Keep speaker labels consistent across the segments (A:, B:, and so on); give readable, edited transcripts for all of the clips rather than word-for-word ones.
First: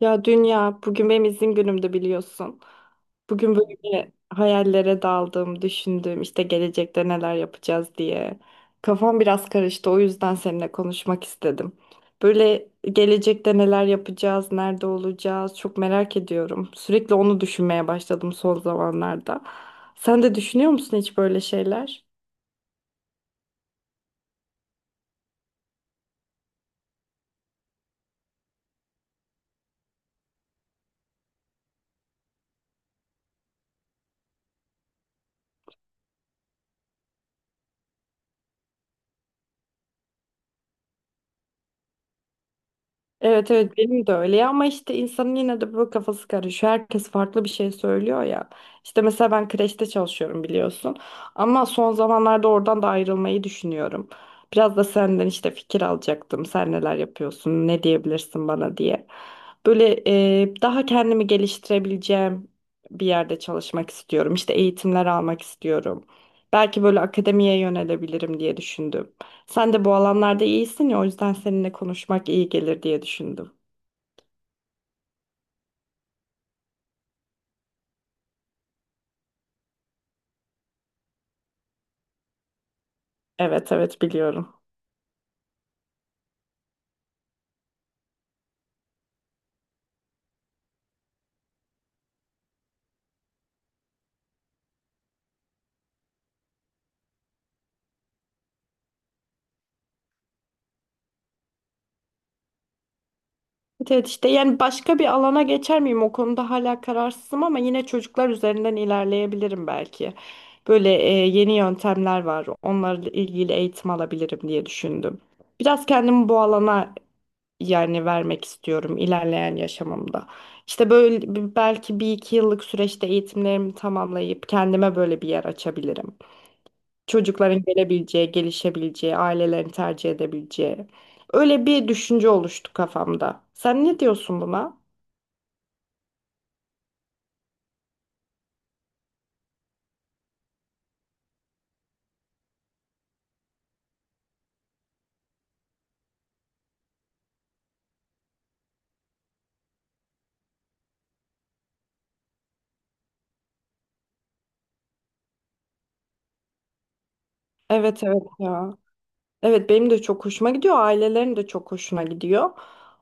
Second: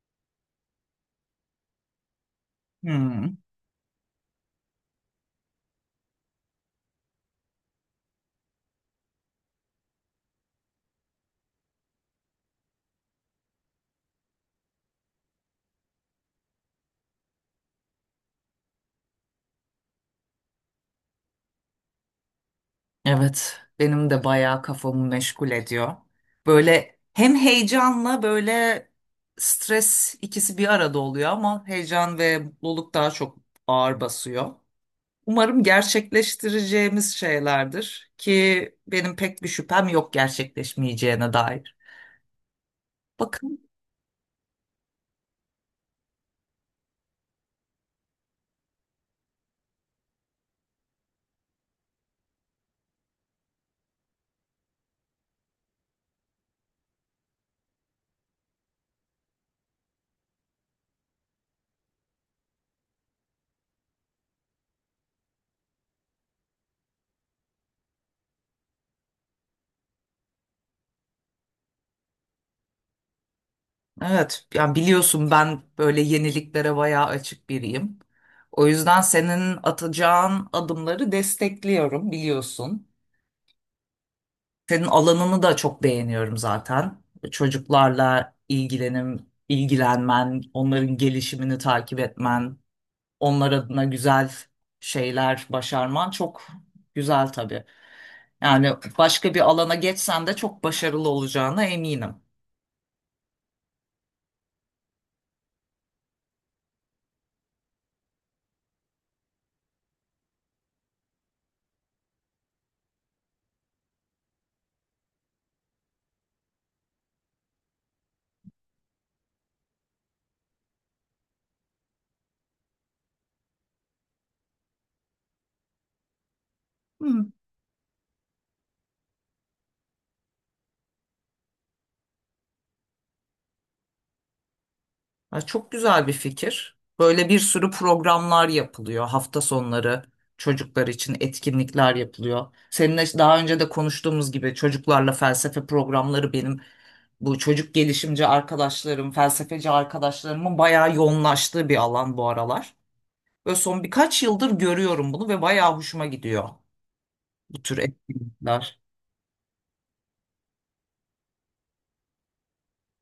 A: Ya dünya bugün benim izin günümdü biliyorsun.
B: Hmm,
A: Bugün böyle hayallere daldım, düşündüm işte gelecekte neler yapacağız diye. Kafam biraz karıştı o yüzden seninle konuşmak istedim. Böyle gelecekte neler yapacağız, nerede olacağız çok merak ediyorum. Sürekli onu düşünmeye başladım son zamanlarda. Sen de düşünüyor musun hiç böyle şeyler?
B: evet, benim de bayağı kafamı meşgul ediyor. Böyle hem heyecanla böyle stres ikisi bir arada oluyor ama heyecan ve mutluluk daha çok ağır basıyor. Umarım gerçekleştireceğimiz şeylerdir ki benim pek bir şüphem yok gerçekleşmeyeceğine dair.
A: Evet
B: Bakın,
A: evet benim de öyle ya ama işte insanın yine de böyle kafası karışıyor. Herkes farklı bir şey söylüyor ya. İşte mesela ben kreşte çalışıyorum biliyorsun. Ama son zamanlarda oradan da ayrılmayı düşünüyorum. Biraz da senden işte fikir alacaktım. Sen neler yapıyorsun, ne diyebilirsin bana diye. Böyle daha kendimi geliştirebileceğim bir yerde çalışmak istiyorum. İşte eğitimler almak istiyorum. Belki böyle akademiye yönelebilirim diye düşündüm. Sen de bu alanlarda iyisin ya o yüzden seninle konuşmak iyi gelir diye düşündüm.
B: evet, yani biliyorsun ben böyle yeniliklere bayağı açık biriyim. O yüzden senin atacağın adımları destekliyorum biliyorsun.
A: Evet evet biliyorum.
B: Senin alanını da çok beğeniyorum zaten. Çocuklarla ilgilenmen, onların gelişimini takip etmen, onlar adına güzel şeyler başarman çok güzel tabii. Yani başka bir alana geçsen de çok başarılı olacağına eminim.
A: Evet, evet işte yani başka bir alana geçer miyim o konuda hala kararsızım ama yine çocuklar üzerinden ilerleyebilirim belki. Böyle yeni yöntemler var onlarla ilgili eğitim alabilirim diye düşündüm. Biraz kendimi bu alana yani vermek istiyorum ilerleyen yaşamımda. İşte böyle belki bir iki yıllık süreçte eğitimlerimi tamamlayıp kendime böyle bir yer açabilirim.
B: Hı.
A: Çocukların gelebileceği, gelişebileceği, ailelerin tercih edebileceği. Öyle bir düşünce oluştu kafamda. Sen ne diyorsun buna?
B: Ha, çok güzel bir fikir. Böyle bir sürü programlar yapılıyor. Hafta sonları çocuklar için etkinlikler yapılıyor. Seninle daha önce de konuştuğumuz gibi çocuklarla felsefe programları benim bu çocuk gelişimci arkadaşlarım, felsefeci arkadaşlarımın bayağı yoğunlaştığı bir alan bu aralar. Ve son birkaç yıldır görüyorum bunu ve bayağı hoşuma gidiyor bu tür
A: Evet evet ya.
B: etkinlikler.
A: Evet benim de çok hoşuma gidiyor. Ailelerin de çok hoşuna gidiyor.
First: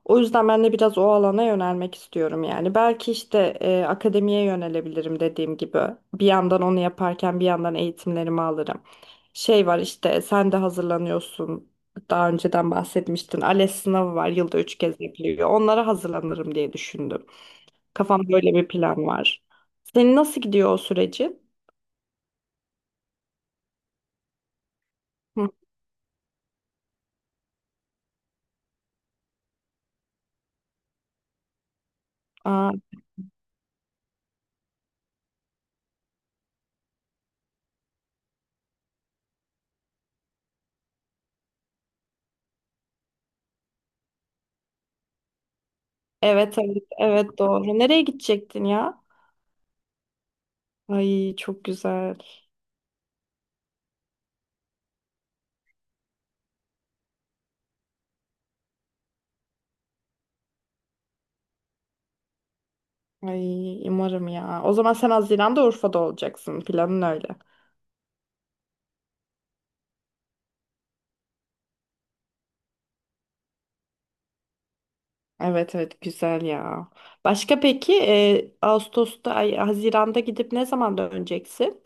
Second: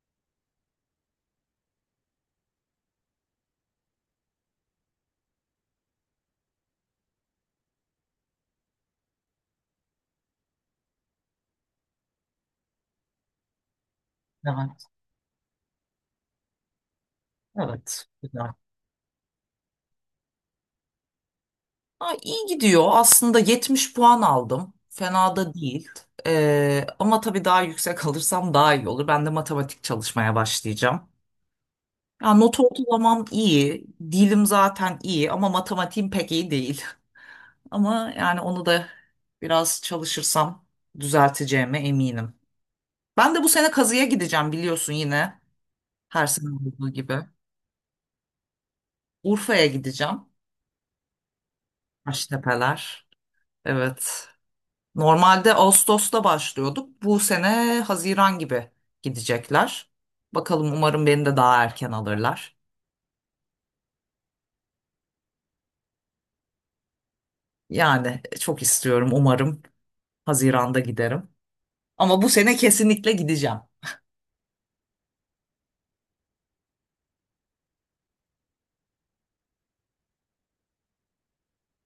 A: O yüzden ben de biraz o alana yönelmek istiyorum yani. Belki işte akademiye yönelebilirim dediğim gibi. Bir yandan onu yaparken bir yandan eğitimlerimi alırım. Şey var işte sen de hazırlanıyorsun. Daha önceden bahsetmiştin. ALES sınavı var. Yılda üç
B: Evet,
A: kez yapılıyor. Onlara hazırlanırım diye düşündüm.
B: evet,
A: Kafamda
B: güzel.
A: böyle bir plan var. Senin nasıl gidiyor o süreci?
B: Ha, iyi gidiyor. Aslında 70 puan aldım. Fena
A: Hı.
B: da değil. Ama tabii daha yüksek alırsam daha iyi olur. Ben de matematik çalışmaya başlayacağım. Ya, not
A: Aa,
B: ortalamam iyi. Dilim zaten iyi ama matematiğim pek iyi değil. Ama yani onu da biraz çalışırsam düzelteceğime eminim. Ben de bu sene kazıya gideceğim biliyorsun yine. Her sene
A: evet evet
B: olduğu gibi.
A: evet doğru. Nereye gidecektin ya?
B: Urfa'ya gideceğim.
A: Ay çok güzel.
B: Taştepeler. Evet. Normalde Ağustos'ta başlıyorduk. Bu sene Haziran gibi gidecekler. Bakalım, umarım beni de daha erken alırlar.
A: Ay umarım ya. O zaman sen Haziran'da Urfa'da olacaksın. Planın öyle.
B: Yani çok istiyorum, umarım Haziran'da giderim. Ama bu sene kesinlikle gideceğim.
A: Evet evet güzel ya. Başka peki Ağustos'ta ay Haziran'da gidip ne zaman döneceksin?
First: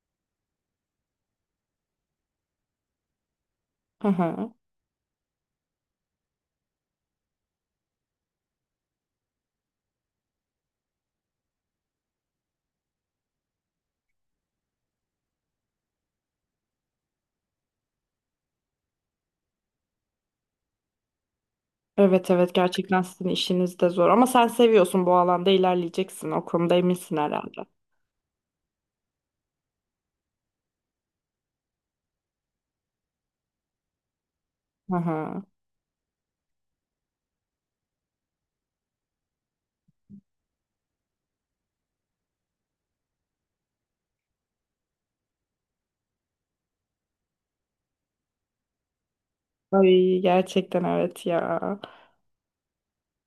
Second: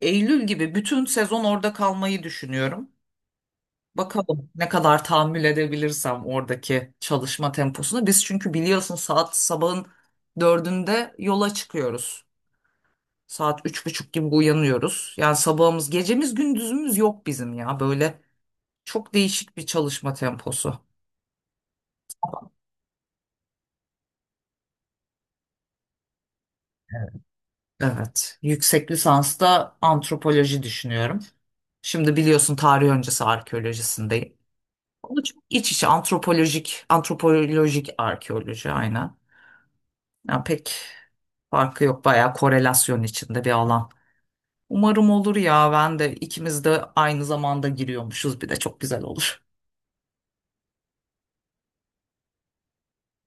B: Eylül gibi bütün sezon orada kalmayı düşünüyorum.
A: Hı
B: Bakalım
A: hı.
B: ne kadar tahammül edebilirsem oradaki çalışma temposunu. Biz çünkü biliyorsun saat sabahın dördünde yola çıkıyoruz. Saat üç buçuk gibi uyanıyoruz. Yani sabahımız, gecemiz, gündüzümüz yok bizim ya. Böyle çok değişik bir çalışma temposu.
A: Evet evet gerçekten sizin işiniz de zor ama sen seviyorsun bu alanda ilerleyeceksin. O konuda
B: Evet.
A: eminsin herhalde.
B: Evet. Yüksek lisansta antropoloji düşünüyorum. Şimdi biliyorsun tarih öncesi arkeolojisindeyim.
A: Hı
B: Ama
A: hı.
B: çok iç içe antropolojik arkeoloji aynen. Yani pek farkı yok. Bayağı korelasyon içinde bir alan. Umarım olur ya. Ben de, ikimiz de aynı zamanda giriyormuşuz. Bir de çok güzel olur.
A: Ay gerçekten evet ya.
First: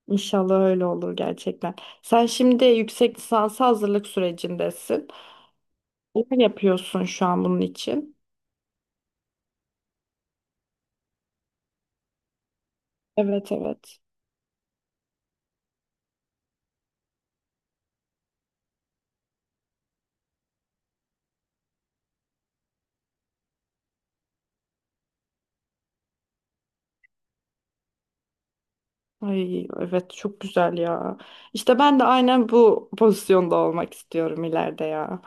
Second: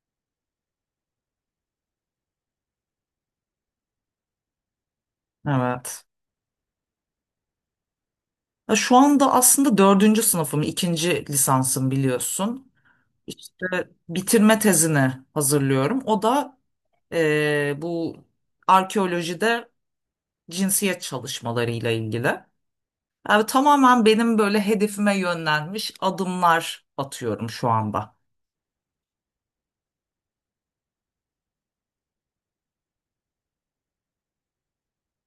A: İnşallah öyle olur gerçekten. Sen şimdi yüksek lisansa hazırlık sürecindesin.
B: Evet.
A: Ne yapıyorsun şu an bunun için?
B: Ya şu anda aslında dördüncü sınıfım, ikinci lisansım biliyorsun.
A: Evet
B: İşte
A: evet.
B: bitirme tezini hazırlıyorum. O da bu arkeolojide cinsiyet çalışmalarıyla ilgili. Yani tamamen benim böyle hedefime yönlenmiş adımlar atıyorum şu anda.
A: Ay evet çok güzel ya. İşte ben de aynen bu pozisyonda olmak istiyorum ileride ya.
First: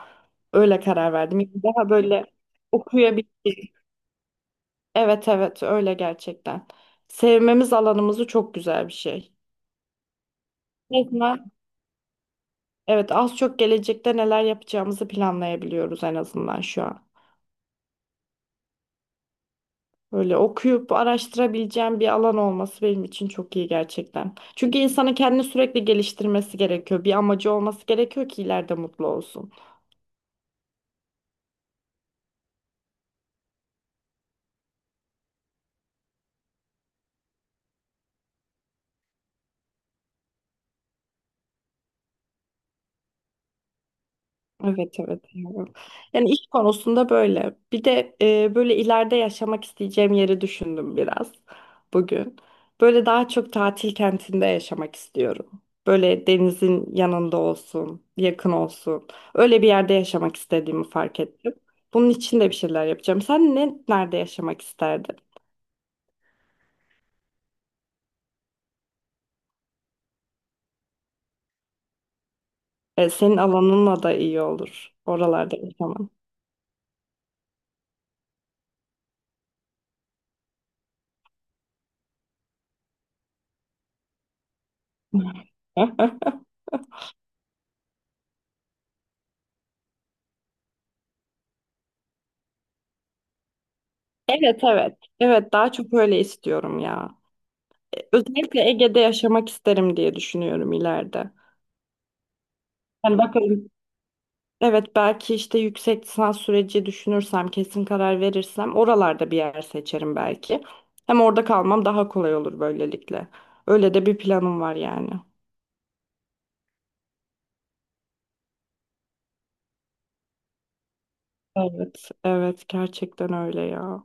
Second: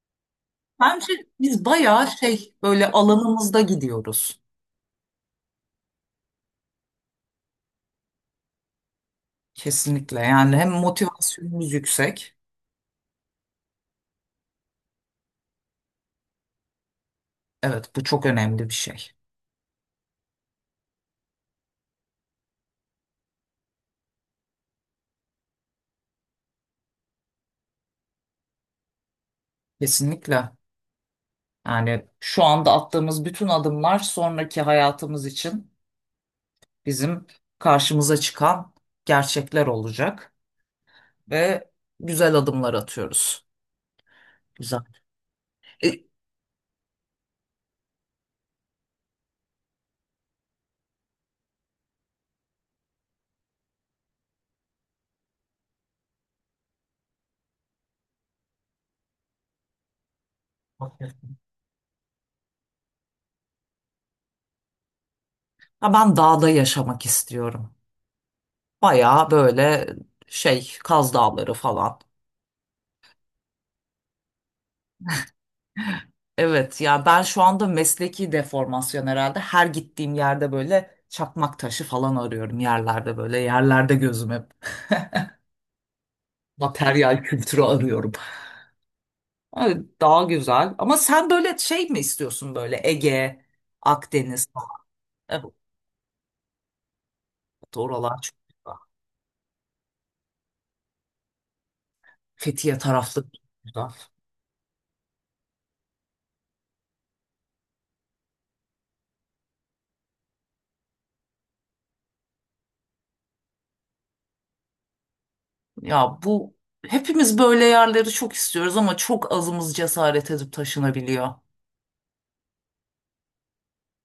A: Öyle
B: Bence
A: karar verdim. Yani
B: biz
A: daha
B: bayağı
A: böyle
B: şey böyle alanımızda
A: okuyabildiğim.
B: gidiyoruz.
A: Evet evet öyle gerçekten. Sevmemiz alanımızı çok güzel bir şey.
B: Kesinlikle, yani hem
A: Resmen
B: motivasyonumuz yüksek.
A: evet az çok gelecekte neler yapacağımızı planlayabiliyoruz en azından şu an.
B: Evet, bu çok önemli bir şey.
A: Böyle okuyup araştırabileceğim bir alan olması benim için çok iyi gerçekten. Çünkü insanın kendini sürekli geliştirmesi gerekiyor. Bir amacı olması gerekiyor ki ileride mutlu olsun.
B: Kesinlikle. Yani şu anda attığımız bütün adımlar sonraki hayatımız için bizim karşımıza çıkan gerçekler olacak ve güzel adımlar atıyoruz. Güzel.
A: Evet evet. Evet.
B: E,
A: Yani iş konusunda böyle. Bir de böyle ileride yaşamak isteyeceğim yeri düşündüm biraz bugün. Böyle daha çok tatil kentinde yaşamak istiyorum. Böyle denizin yanında olsun, yakın olsun. Öyle bir yerde yaşamak istediğimi fark
B: Okey.
A: ettim. Bunun için de bir şeyler yapacağım. Sen ne nerede yaşamak isterdin?
B: Ha, ben dağda yaşamak istiyorum. Bayağı böyle şey Kaz Dağları falan.
A: E, senin alanınla da iyi olur. Oralarda yaşaman.
B: Evet ya, ben şu anda mesleki deformasyon herhalde. Her gittiğim yerde böyle çakmak taşı falan arıyorum yerlerde böyle. Yerlerde gözüm hep materyal kültürü arıyorum. Evet, daha güzel. Ama sen böyle şey mi istiyorsun, böyle Ege, Akdeniz?
A: Evet evet.
B: Evet,
A: Evet daha çok öyle istiyorum ya.
B: oralar çok
A: Özellikle
B: güzel.
A: Ege'de yaşamak isterim diye düşünüyorum ileride.
B: Fethiye
A: Yani
B: tarafları çok
A: bakalım.
B: güzel.
A: Evet belki işte yüksek lisans süreci düşünürsem, kesin karar verirsem oralarda bir yer seçerim belki. Hem orada kalmam daha kolay olur böylelikle. Öyle de bir planım var yani.
B: Ya, bu hepimiz böyle yerleri çok istiyoruz ama çok azımız cesaret edip taşınabiliyor.
A: Evet, evet gerçekten öyle ya.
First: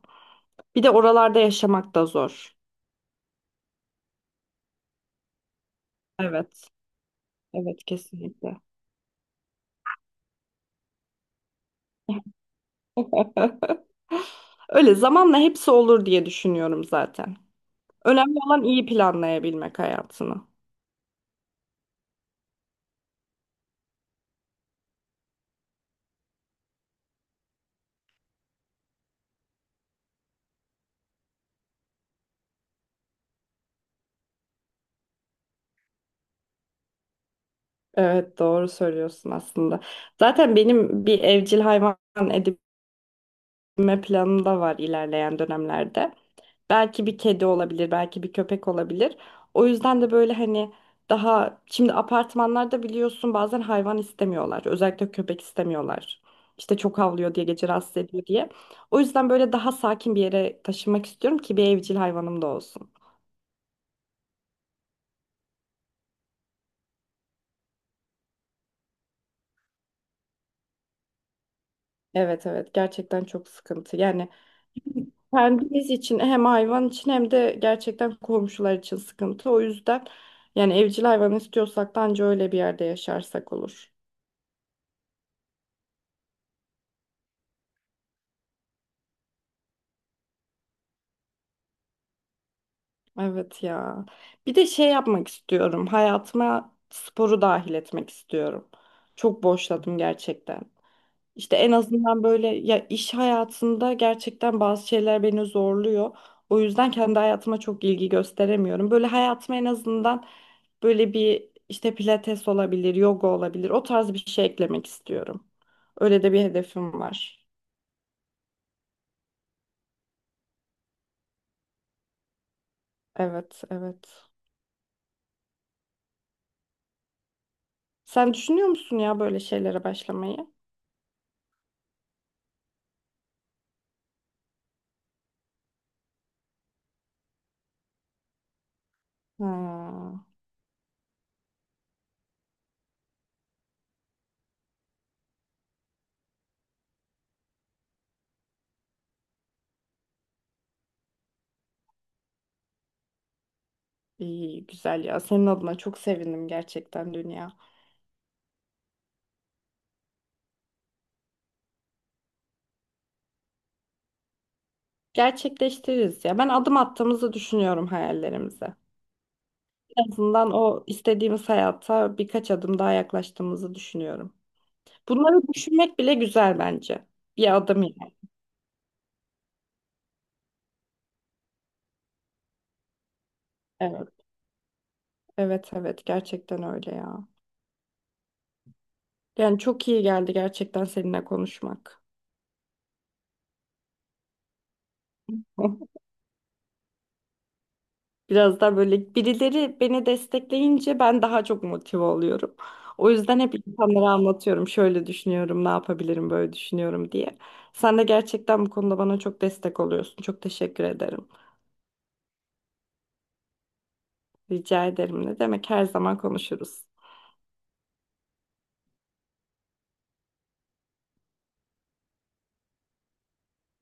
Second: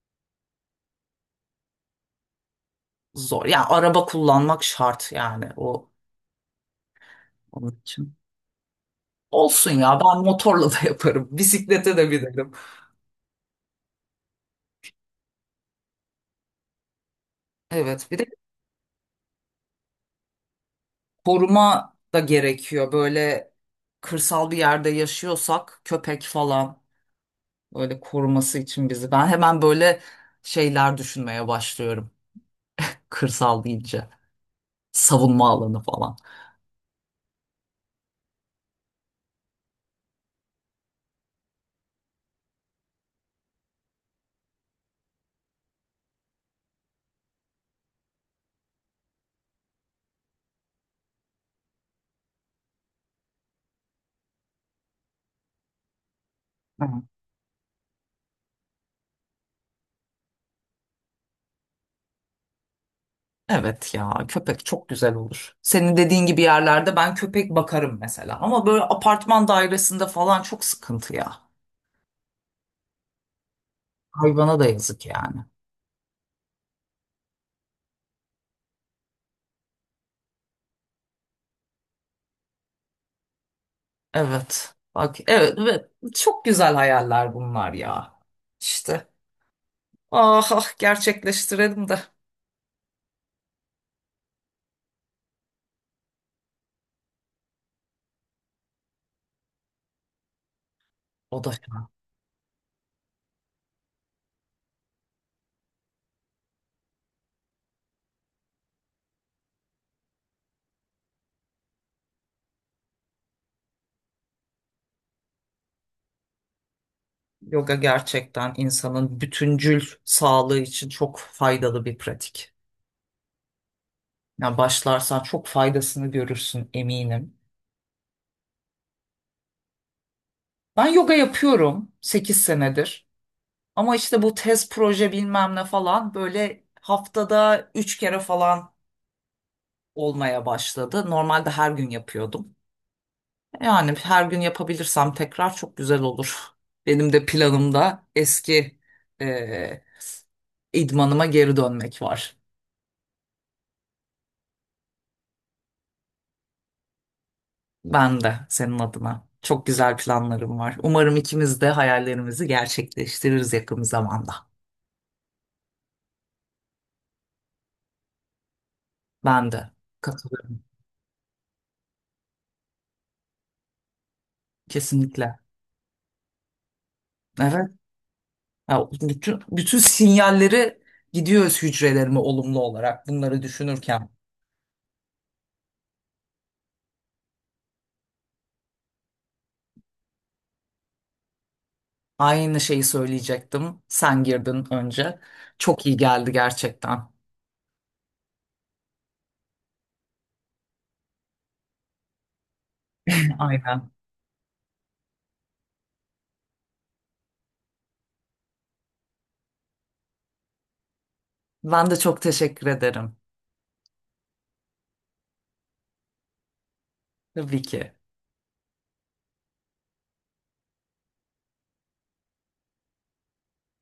A: Bir de oralarda yaşamak da zor.
B: Zor. Ya araba kullanmak şart yani o
A: Evet,
B: onun
A: evet
B: için.
A: kesinlikle.
B: Olsun ya, ben motorla da yaparım. Bisiklete de binerim.
A: Öyle zamanla hepsi olur diye düşünüyorum zaten.
B: Evet, bir de
A: Önemli olan iyi planlayabilmek hayatını.
B: koruma da gerekiyor. Böyle kırsal bir yerde yaşıyorsak köpek falan, böyle koruması için bizi. Ben hemen böyle şeyler düşünmeye başlıyorum. Kırsal deyince. Savunma alanı falan.
A: Evet doğru söylüyorsun aslında. Zaten benim bir evcil hayvan edinme planım da var ilerleyen dönemlerde. Belki bir kedi olabilir, belki bir köpek olabilir. O yüzden de böyle hani daha şimdi apartmanlarda biliyorsun bazen hayvan istemiyorlar. Özellikle köpek istemiyorlar. İşte
B: Hı.
A: çok havlıyor diye gece rahatsız ediyor diye. O yüzden böyle daha sakin bir yere taşınmak istiyorum ki bir evcil hayvanım da olsun.
B: Evet ya, köpek çok güzel olur. Senin dediğin gibi yerlerde ben köpek bakarım mesela. Ama böyle apartman dairesinde falan çok sıkıntı ya.
A: Evet evet gerçekten çok sıkıntı. Yani
B: Hayvana da yazık yani.
A: kendimiz için hem hayvan için hem de gerçekten komşular için sıkıntı. O yüzden yani evcil hayvan istiyorsak da anca öyle bir yerde yaşarsak olur.
B: Evet. Bak, evet, evet. Çok güzel hayaller bunlar ya. İşte. Ah ah, gerçekleştirelim de.
A: Evet ya. Bir de şey yapmak istiyorum. Hayatıma sporu dahil etmek istiyorum. Çok boşladım gerçekten.
B: O da,
A: İşte en azından böyle ya iş hayatında gerçekten bazı şeyler beni zorluyor. O yüzden kendi hayatıma çok ilgi gösteremiyorum. Böyle hayatıma en azından böyle bir işte pilates olabilir, yoga olabilir. O tarz bir şey eklemek istiyorum. Öyle de bir hedefim var.
B: yoga gerçekten insanın bütüncül sağlığı için çok faydalı bir pratik.
A: Evet, evet.
B: Yani başlarsan çok faydasını görürsün eminim.
A: Sen düşünüyor musun ya böyle şeylere başlamayı?
B: Ben yoga yapıyorum 8 senedir. Ama işte bu tez proje bilmem ne falan böyle haftada 3 kere falan
A: Ha,
B: olmaya başladı. Normalde her gün yapıyordum. Yani her gün yapabilirsem tekrar çok güzel olur. Benim de planımda eski eee idmanıma geri dönmek var.
A: iyi, güzel ya. Senin adına çok sevindim gerçekten dünya.
B: Ben de senin adına. Çok güzel planlarım var. Umarım ikimiz de hayallerimizi gerçekleştiririz yakın zamanda.
A: Gerçekleştiririz ya. Ben adım attığımızı düşünüyorum hayallerimize.
B: Ben de
A: En azından
B: katılıyorum.
A: o istediğimiz hayata birkaç adım daha yaklaştığımızı düşünüyorum.
B: Kesinlikle.
A: Bunları düşünmek bile güzel bence. Bir
B: Evet.
A: adım yani.
B: Ha, bütün sinyalleri gidiyoruz hücrelerime olumlu olarak bunları düşünürken.
A: Evet, evet, evet. Gerçekten öyle ya. Yani çok iyi geldi gerçekten seninle konuşmak.
B: Aynı şeyi söyleyecektim. Sen girdin önce. Çok iyi geldi gerçekten.
A: Biraz daha böyle birileri beni destekleyince ben daha çok motive oluyorum. O yüzden hep
B: Aynen.
A: insanlara anlatıyorum. Şöyle düşünüyorum, ne yapabilirim, böyle düşünüyorum diye. Sen de gerçekten bu konuda bana çok destek oluyorsun. Çok teşekkür ederim.
B: Ben de çok teşekkür ederim.
A: Rica ederim. Ne demek her zaman konuşuruz.
B: Tabii ki.